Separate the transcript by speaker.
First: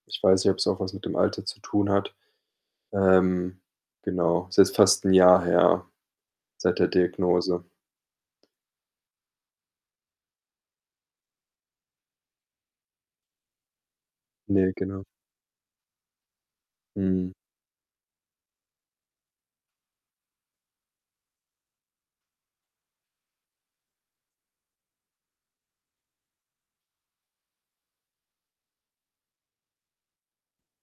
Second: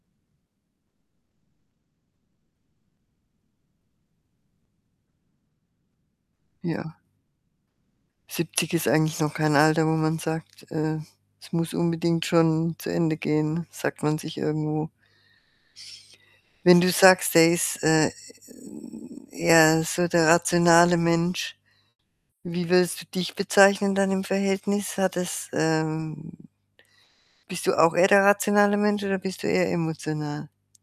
Speaker 1: Ich weiß nicht, ob's auch was mit dem Alter zu tun hat. Ähm. Genau, ist jetzt fast 1 Jahr her seit der
Speaker 2: Ja.
Speaker 1: Diagnose.
Speaker 2: 70 ist eigentlich noch kein Alter, wo man sagt, äh, es muss unbedingt schon zu Ende gehen, sagt man sich
Speaker 1: Ne,
Speaker 2: irgendwo.
Speaker 1: genau.
Speaker 2: Wenn du
Speaker 1: Mhm.
Speaker 2: sagst, er ist, äh, 'n eher so der rationale Mensch, wie würdest du dich bezeichnen dann im Verhältnis? Hat es, ähm bist du auch eher der rationale Mensch oder bist du eher emotional?